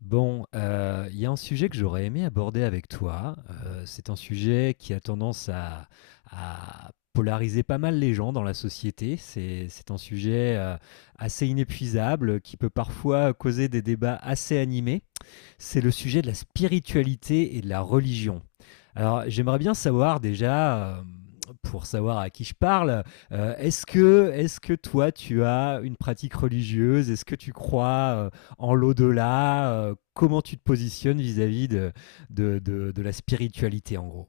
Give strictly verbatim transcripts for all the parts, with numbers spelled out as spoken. Bon, heu, il y a un sujet que j'aurais aimé aborder avec toi. Heu, c'est un sujet qui a tendance à à polariser pas mal les gens dans la société. C'est c'est un sujet, heu, assez inépuisable, qui peut parfois causer des débats assez animés. C'est le sujet de la spiritualité et de la religion. Alors, j'aimerais bien savoir déjà, euh, pour savoir à qui je parle, euh, est-ce que, est ce que toi, tu as une pratique religieuse? Est-ce que tu crois, euh, en l'au-delà? Euh, Comment tu te positionnes vis-à-vis de, de, de- de la spiritualité, en gros?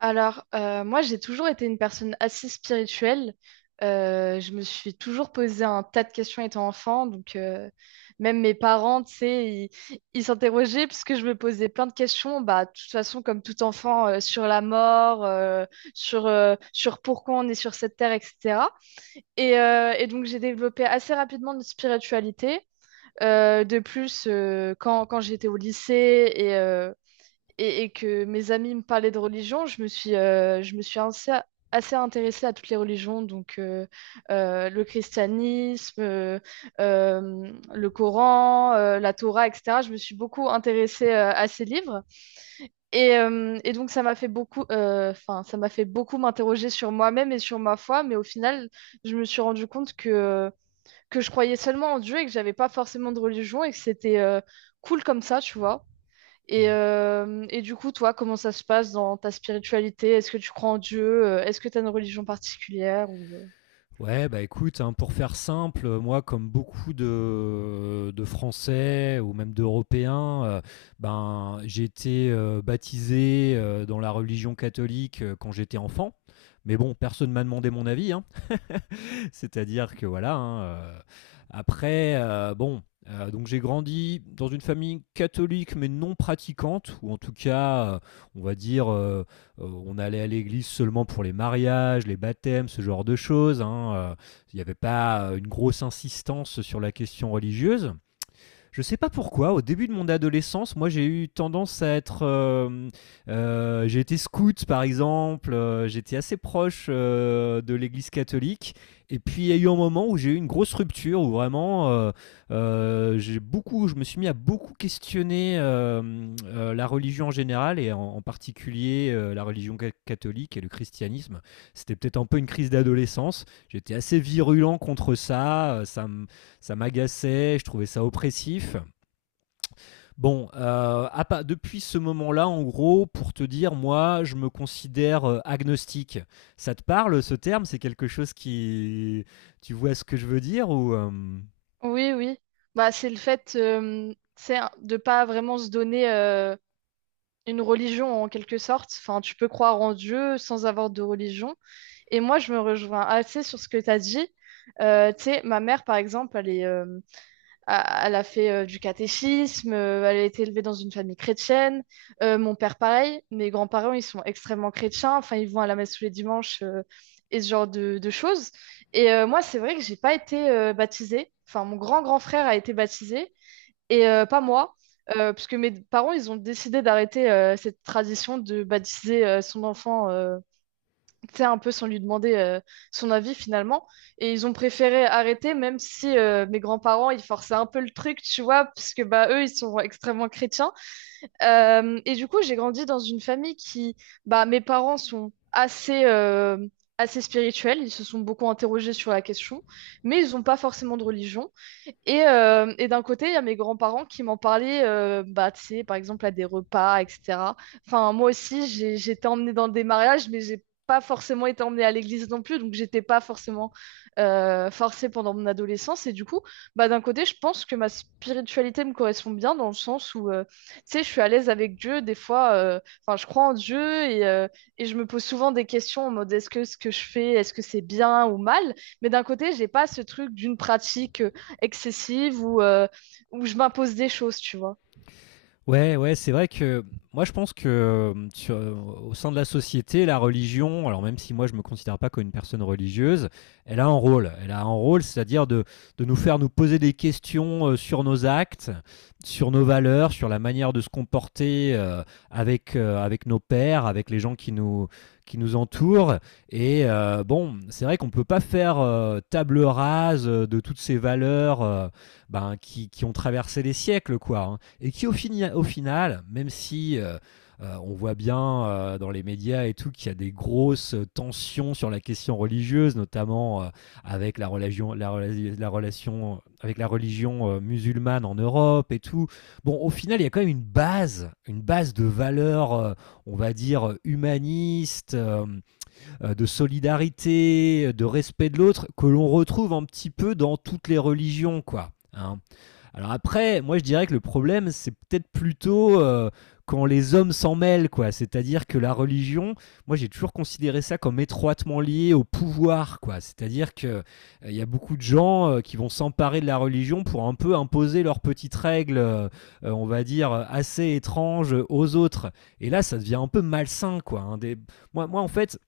Alors, euh, moi, j'ai toujours été une personne assez spirituelle. Euh, je me suis toujours posé un tas de questions étant enfant. Donc, euh, même mes parents, tu sais, ils ils s'interrogeaient puisque je me posais plein de questions. Bah, de toute façon, comme tout enfant, euh, sur la mort, euh, sur, euh, sur pourquoi on est sur cette terre, et cetera. Et, euh, et donc, j'ai développé assez rapidement une spiritualité. Euh, de plus, euh, quand, quand j'étais au lycée et, euh, et, et que mes amis me parlaient de religion, je me suis, euh, je me suis assez, assez intéressée à toutes les religions, donc euh, euh, le christianisme, euh, euh, le Coran, euh, la Torah, et cetera. Je me suis beaucoup intéressée euh, à ces livres. Et, euh, et donc, ça m'a fait beaucoup, euh, enfin, ça m'a fait beaucoup m'interroger sur moi-même et sur ma foi, mais au final, je me suis rendu compte que, que je croyais seulement en Dieu et que j'avais pas forcément de religion et que c'était... euh, cool comme ça, tu vois. Et, Mm. euh, et du coup, toi, comment ça se passe dans ta spiritualité? Est-ce que tu crois en Dieu? Euh, Est-ce que tu as une religion particulière ou... euh Ouais, bah écoute, hein, pour faire simple, euh, moi, comme beaucoup de, euh, de Français ou même d'Européens, euh, ben, j'ai été euh, baptisé euh, dans la religion catholique euh, quand j'étais enfant. Mais bon, personne ne m'a demandé mon avis, hein. C'est-à-dire que voilà. hein, euh, après, euh, bon, euh, donc j'ai grandi dans une famille catholique mais non pratiquante, ou en tout cas, euh, on va dire, euh, euh, on allait à l'église seulement pour les mariages, les baptêmes, ce genre de choses. hein, euh, Il n'y avait pas euh, une grosse insistance sur la question religieuse. Je sais pas pourquoi, au début de mon adolescence, moi j'ai eu tendance à être. euh, euh, j'ai été scout par exemple, euh, j'étais assez proche euh, de l'église catholique. Et puis il y a eu un moment où j'ai eu une grosse rupture, où vraiment euh, euh, j'ai beaucoup, je me suis mis à beaucoup questionner euh, euh, la religion en général et en, en particulier euh, la religion ca- catholique et le christianisme. C'était peut-être un peu une crise d'adolescence. J'étais assez virulent contre ça. Euh, Ça me ça m'agaçait, je trouvais ça oppressif. Bon, euh, à depuis ce moment-là, en gros, pour te dire, moi, je me considère euh, agnostique. Ça te parle, ce terme? C'est quelque chose qui... Tu vois ce que je veux dire ou... euh, Oui, oui. Bah, c'est le fait, euh, c'est un- de pas vraiment se donner euh, une religion en quelque sorte. Enfin, tu peux croire en Dieu sans avoir de religion. Et moi, je me rejoins assez sur ce que tu as dit. Euh, tu sais, ma mère, par exemple, elle est, euh, a- elle a fait euh, du catéchisme, euh, elle a été élevée dans une famille chrétienne. Euh, mon père, pareil. Mes grands-parents, ils sont extrêmement chrétiens. Enfin, ils vont à la messe tous les dimanches, euh, et ce genre de, de choses. Et euh, moi, c'est vrai que j'ai pas été euh, baptisée. Enfin, mon grand-grand frère a été baptisé et euh, pas moi. Euh, puisque mes parents, ils ont décidé d'arrêter euh, cette tradition de baptiser euh, son enfant, euh, tu sais, un peu sans lui demander euh, son avis finalement. Et ils ont préféré arrêter, même si euh, mes grands-parents, ils forçaient un peu le truc, tu vois, parce que bah, eux, ils sont extrêmement chrétiens. Euh, et du coup, j'ai grandi dans une famille qui, bah, mes parents sont assez... euh, assez spirituels, ils se sont beaucoup interrogés sur la question, mais ils n'ont pas forcément de religion. Et, euh, et d'un côté, il y a mes grands-parents qui m'en parlaient, euh, bah, tu sais, par exemple, à des repas, et cetera. Enfin, moi aussi, j'ai, j'ai été emmenée dans des mariages, mais j'ai pas forcément été emmenée à l'église non plus, donc j'étais pas forcément euh, forcée pendant mon adolescence. Et du coup, bah, d'un côté, je pense que ma spiritualité me correspond bien dans le sens où, euh, tu sais, je suis à l'aise avec Dieu des fois. euh, Enfin, je crois en Dieu et, euh, et je me pose souvent des questions en mode est-ce que ce que je fais, est-ce que c'est bien ou mal? Mais d'un côté, j'ai pas ce truc d'une pratique euh, excessive ou euh, où je m'impose des choses, tu vois. ouais, ouais, c'est vrai que moi je pense que euh, sur- euh, au sein de la société, la religion, alors même si moi je me considère pas comme une personne religieuse, elle a un rôle. Elle a un rôle, c'est-à-dire de, de nous faire nous poser des questions euh, sur nos actes, sur nos valeurs, sur la manière de se comporter euh, avec, euh, avec nos pères, avec les gens qui nous, qui nous entourent. Et euh, bon, c'est vrai qu'on peut pas faire euh, table rase euh, de toutes ces valeurs, euh, ben, qui, qui ont traversé les siècles, quoi, hein, et qui au, fini- au final, même si euh, euh, on voit bien euh, dans les médias et tout qu'il y a des grosses tensions sur la question religieuse, notamment euh, avec la religion, la, rela- la relation avec la religion euh, musulmane en Europe et tout. Bon, au final, il y a quand même une base, une base de valeurs, euh, on va dire humaniste, euh, euh, de solidarité, de respect de l'autre, que l'on retrouve un petit peu dans toutes les religions, quoi, hein. Alors après, moi je dirais que le problème, c'est peut-être plutôt euh, quand les hommes s'en mêlent, quoi. C'est-à-dire que la religion, moi j'ai toujours considéré ça comme étroitement lié au pouvoir, quoi. C'est-à-dire que euh, il y a beaucoup de gens euh, qui vont s'emparer de la religion pour un peu imposer leurs petites règles, euh, euh, on va dire assez étranges aux autres. Et là, ça devient un peu malsain, quoi, hein. Des- Moi, moi, en fait,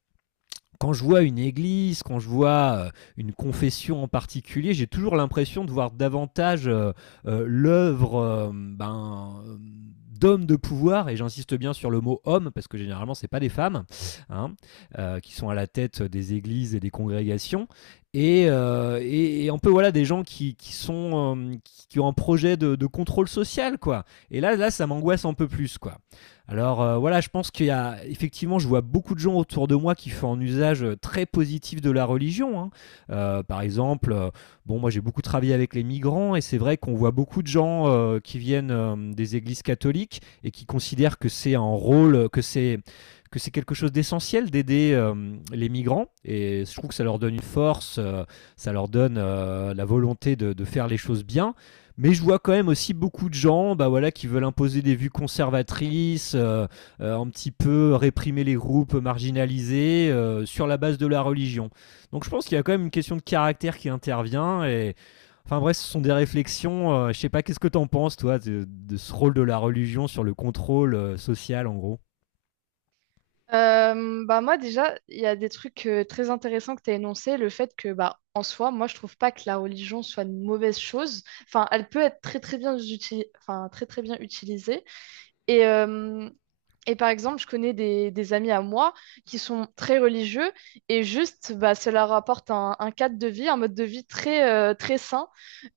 quand je vois une église, quand je vois euh, une confession en particulier, j'ai toujours l'impression de voir davantage euh, euh, l'œuvre, euh, ben, euh, d'hommes de pouvoir, et j'insiste bien sur le mot homme, parce que généralement, ce n'est pas des femmes, hein, euh, qui sont à la tête des églises et des congrégations. Et, euh, et- et un peu voilà des gens qui, qui sont euh, qui, qui ont un projet de, de contrôle social, quoi. Et là là ça m'angoisse un peu plus, quoi. Alors euh, voilà, je pense qu'il y a effectivement, je vois beaucoup de gens autour de moi qui font un usage euh, très positif de la religion, hein. Euh, par exemple, euh, bon, moi j'ai beaucoup travaillé avec les migrants et c'est vrai qu'on voit beaucoup de gens euh, qui viennent euh, des églises catholiques et qui considèrent que c'est un rôle, que c'est que c'est quelque chose d'essentiel d'aider euh, les migrants et je trouve que ça leur donne une force, euh, ça leur donne euh, la volonté de, de faire les choses bien, mais je vois quand même aussi beaucoup de gens, bah voilà, qui veulent imposer des vues conservatrices, euh, euh, un petit peu réprimer les groupes marginalisés euh, sur la base de la religion. Donc je pense qu'il y a quand même une question de caractère qui intervient. Et... Enfin bref, ce sont des réflexions. euh, je sais pas, qu'est-ce que t'en penses, toi, de, de ce rôle de la religion sur le contrôle euh, social, en gros? Euh, bah moi déjà, il y a des trucs, euh, très intéressants que tu as énoncés, le fait que bah en soi, moi je trouve pas que la religion soit une mauvaise chose. Enfin, elle peut être très très bien uti- enfin très très bien utilisée. Et euh, Et par exemple, je connais des, des amis à moi qui sont très religieux et juste, bah, ça leur apporte un, un cadre de vie, un mode de vie très, euh, très sain.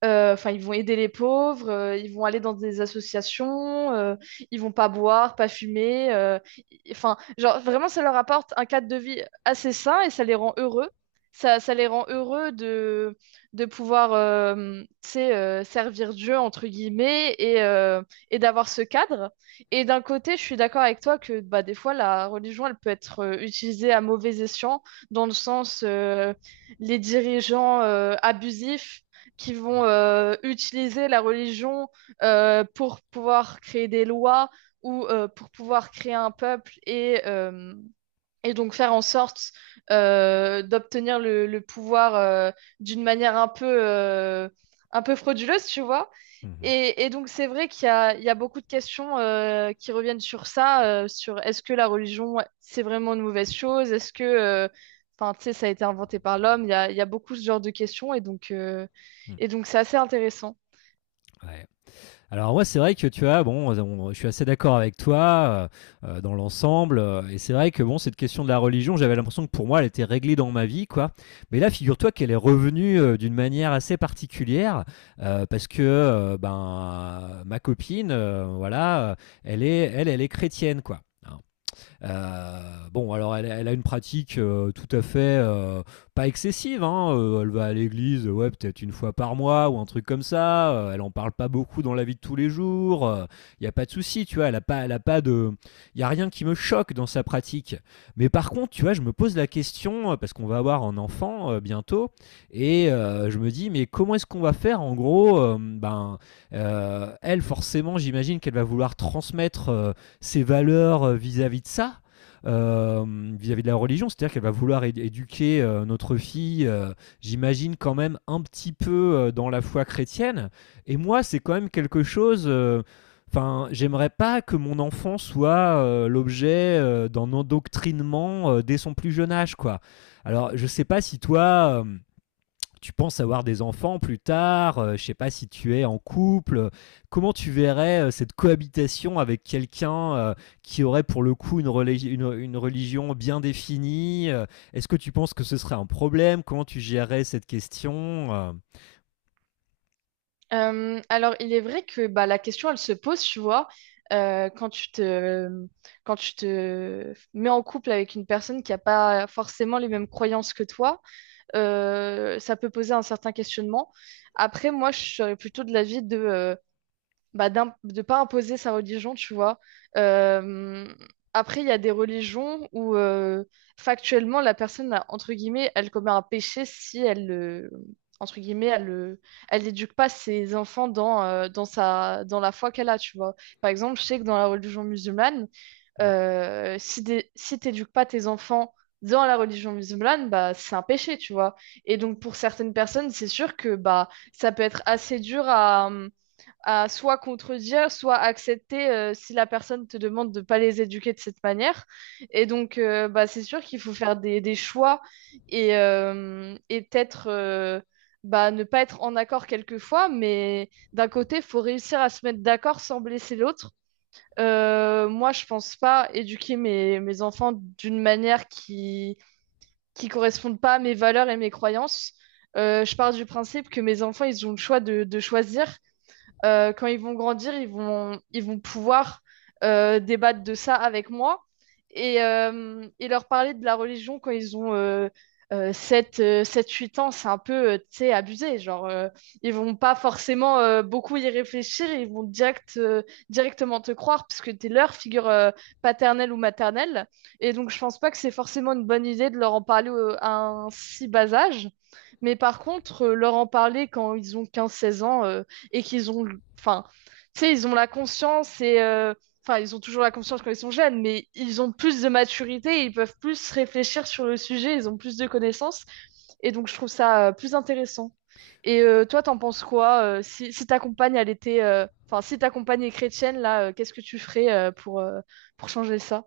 Euh, Enfin, ils vont aider les pauvres, euh, ils vont aller dans des associations, euh, ils vont pas boire, pas fumer. euh, y- Enfin, genre, vraiment, ça leur apporte un cadre de vie assez sain et ça les rend heureux. Ça, ça les rend heureux de, de pouvoir, euh, tu sais, euh, servir Dieu, entre guillemets, et, euh, et d'avoir ce cadre. Et d'un côté, je suis d'accord avec toi que bah, des fois, la religion, elle peut être euh, utilisée à mauvais escient, dans le sens, euh, les dirigeants, euh, abusifs qui vont euh, utiliser la religion euh, pour pouvoir créer des lois ou euh, pour pouvoir créer un peuple et, euh, et donc faire en sorte euh, d'obtenir le, le pouvoir, euh, d'une manière un peu, euh, un peu frauduleuse, tu vois. Mhm, Et, et donc c'est vrai qu'il y a, il y a beaucoup de questions, euh, qui reviennent sur ça, euh, sur est-ce que la religion, ouais, c'est vraiment une mauvaise chose? Est-ce que, euh, enfin, tu sais, ça a été inventé par l'homme? Il y a, il y a beaucoup ce genre de questions et donc, euh, mhm. et donc c'est assez intéressant. Ouais, alors moi, c'est vrai que tu as, bon, on- je suis assez d'accord avec toi euh, euh, dans l'ensemble, euh, et c'est vrai que bon, cette question de la religion, j'avais l'impression que pour moi, elle était réglée dans ma vie, quoi. Mais là, figure-toi qu'elle est revenue euh, d'une manière assez particulière, euh, parce que euh, ben ma copine, euh, voilà, euh, elle est, elle, elle est chrétienne, quoi. Euh, bon, alors elle, elle a une pratique euh, tout à fait euh, pas excessive, hein, euh, elle va à l'église, euh, ouais, peut-être une fois par mois ou un truc comme ça. euh, elle en parle pas beaucoup dans la vie de tous les jours. Il n'y a pas de souci, tu vois. Elle a pas, elle a pas de, il y a rien qui me choque dans sa pratique. Mais par contre, tu vois, je me pose la question euh, parce qu'on va avoir un enfant euh, bientôt et euh, je me dis, mais comment est-ce qu'on va faire en gros? euh, Ben, euh, elle, forcément, j'imagine qu'elle va vouloir transmettre euh, ses valeurs euh, vis-à-vis de ça, euh, vis-à-vis euh, de la religion, c'est-à-dire qu'elle va vouloir é- éduquer euh, notre fille, euh, j'imagine quand même un petit peu euh, dans la foi chrétienne. Et moi, c'est quand même quelque chose. euh, Enfin, j'aimerais pas que mon enfant soit euh, l'objet euh, d'un endoctrinement euh, dès son plus jeune âge, quoi. Alors, je sais pas si toi, euh, tu penses avoir des enfants plus tard, euh, je sais pas si tu es en couple, euh, comment tu verrais euh, cette cohabitation avec quelqu'un euh, qui aurait pour le coup une, religi- une- une religion bien définie. euh, Est-ce que tu penses que ce serait un problème? Comment tu gérerais cette question? Euh, Euh, alors, il est vrai que bah, la question, elle se pose, tu vois, euh, quand tu te, quand tu te mets en couple avec une personne qui n'a pas forcément les mêmes croyances que toi, euh, ça peut poser un certain questionnement. Après, moi, je serais plutôt de l'avis de, euh, bah, d'im- de pas imposer sa religion, tu vois. Euh, après, il y a des religions où, euh, factuellement la personne, a- entre guillemets, elle commet un péché si elle le, entre guillemets, elle le, elle n'éduque pas ses enfants dans, euh, dans sa, dans la foi qu'elle a, tu vois. Par exemple, je sais que dans la religion musulmane, euh, si des, si t'éduques pas tes enfants dans la religion musulmane, bah c'est un péché, tu vois. Et donc pour certaines personnes, c'est sûr que bah ça peut être assez dur à à soit contredire, soit accepter, euh, si la personne te demande de pas les éduquer de cette manière. Et donc, euh, bah, c'est sûr qu'il faut faire des, des choix et, euh, et peut-être, euh, bah, ne pas être en accord quelquefois, mais d'un côté, il faut réussir à se mettre d'accord sans blesser l'autre. Euh, moi, je pense pas éduquer mes, mes enfants d'une manière qui qui corresponde pas à mes valeurs et mes croyances. Euh, je pars du principe que mes enfants, ils ont le choix de, de choisir, euh, quand ils vont grandir, ils vont, ils vont pouvoir euh, débattre de ça avec moi et, euh, et leur parler de la religion quand ils ont euh, euh, sept, euh, sept, huit ans, c'est un peu, euh, tu sais, abusé. Genre, euh, ils vont pas forcément euh, beaucoup y réfléchir, ils vont direct, euh, directement te croire parce que t'es leur figure, euh, paternelle ou maternelle. Et donc, je pense pas que c'est forcément une bonne idée de leur en parler euh, à un si bas âge. Mais par contre, euh, leur en parler quand ils ont quinze seize ans, euh, et qu'ils ont, enfin, tu sais, ils ont la conscience et, euh, enfin, ils ont toujours la conscience quand ils sont jeunes, mais ils ont plus de maturité, ils peuvent plus réfléchir sur le sujet, ils ont plus de connaissances. Et donc, je trouve ça euh, plus intéressant. Et euh, toi, t'en penses quoi, euh, si, si ta compagne, elle était, euh, enfin, si ta compagne est chrétienne, là, euh, qu'est-ce que tu ferais, euh, pour, euh, pour changer ça?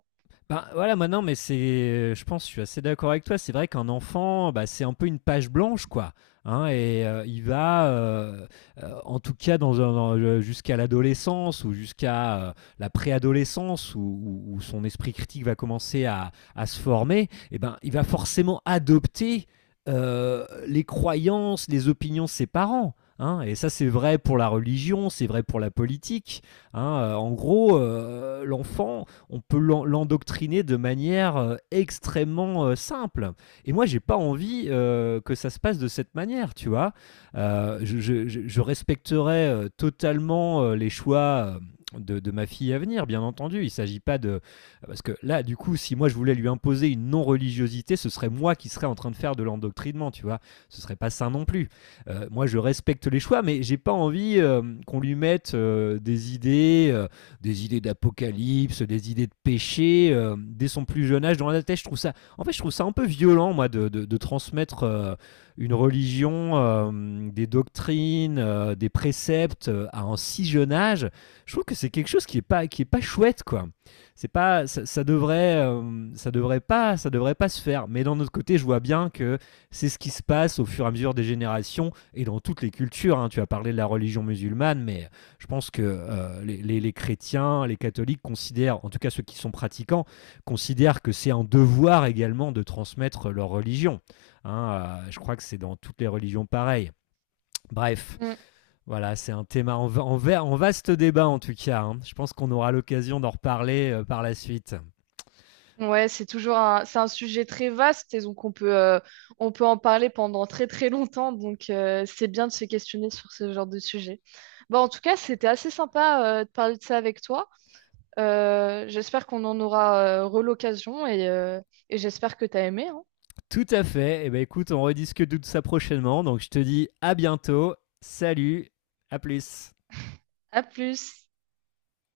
Ben, voilà, maintenant, mais c'est, euh, je pense, je suis assez d'accord avec toi. C'est vrai qu'un enfant, bah, c'est un peu une page blanche, quoi, hein, et euh, il va, euh, euh, en tout cas, dans, un- dans- euh, jusqu'à l'adolescence ou jusqu'à euh, la préadolescence où, où- où son esprit critique va commencer à, à se former. Et ben, il va forcément adopter euh, les croyances, les opinions de ses parents, hein. Et ça, c'est vrai pour la religion, c'est vrai pour la politique, hein. Euh, en gros, euh, l'enfant, on peut l'en- l'endoctriner de manière euh, extrêmement euh, simple. Et moi, j'ai pas envie euh, que ça se passe de cette manière, tu vois. Euh, je, je- je- respecterai euh, totalement euh, les choix. euh, De, de ma fille à venir, bien entendu. Il ne s'agit pas de... Parce que là, du coup, si moi je voulais lui imposer une non-religiosité, ce serait moi qui serais en train de faire de l'endoctrinement, tu vois. Ce serait pas sain non plus. Euh, moi, je respecte les choix, mais j'ai pas envie euh, qu'on lui mette euh, des idées, euh, des idées d'apocalypse, des idées de péché euh, dès son plus jeune âge. Dans la tête, je trouve ça, en fait, je trouve ça un peu violent, moi, de, de- de transmettre euh, une religion, euh, des doctrines, euh, des préceptes euh, à un si jeune âge. Je trouve que c'est quelque chose qui est pas, qui est pas chouette, quoi. C'est pas, ça, ça devrait, euh, ça devrait pas, ça devrait pas se faire. Mais d'un autre côté, je vois bien que c'est ce qui se passe au fur et à mesure des générations et dans toutes les cultures, hein. Tu as parlé de la religion musulmane, mais je pense que euh, les, les- les chrétiens, les catholiques considèrent, en tout cas ceux qui sont pratiquants, considèrent que c'est un devoir également de transmettre leur religion. Hein, euh, je crois que c'est dans toutes les religions pareilles. Bref, Mm. voilà, c'est un thème en, en en vaste débat en tout cas, hein. Je pense qu'on aura l'occasion d'en reparler euh, par la suite. Ouais, c'est toujours un, c'est un sujet très vaste et donc on peut, euh, on peut en parler pendant très très longtemps. Donc euh, c'est bien de se questionner sur ce genre de sujet. Bon, en tout cas, c'était assez sympa euh, de parler de ça avec toi. Euh, j'espère qu'on en aura, euh, re l'occasion et, euh, et j'espère que t'as aimé, hein. Tout à fait. Eh ben écoute, on rediscute de tout ça prochainement. Donc je te dis à bientôt. Salut, à plus. À plus.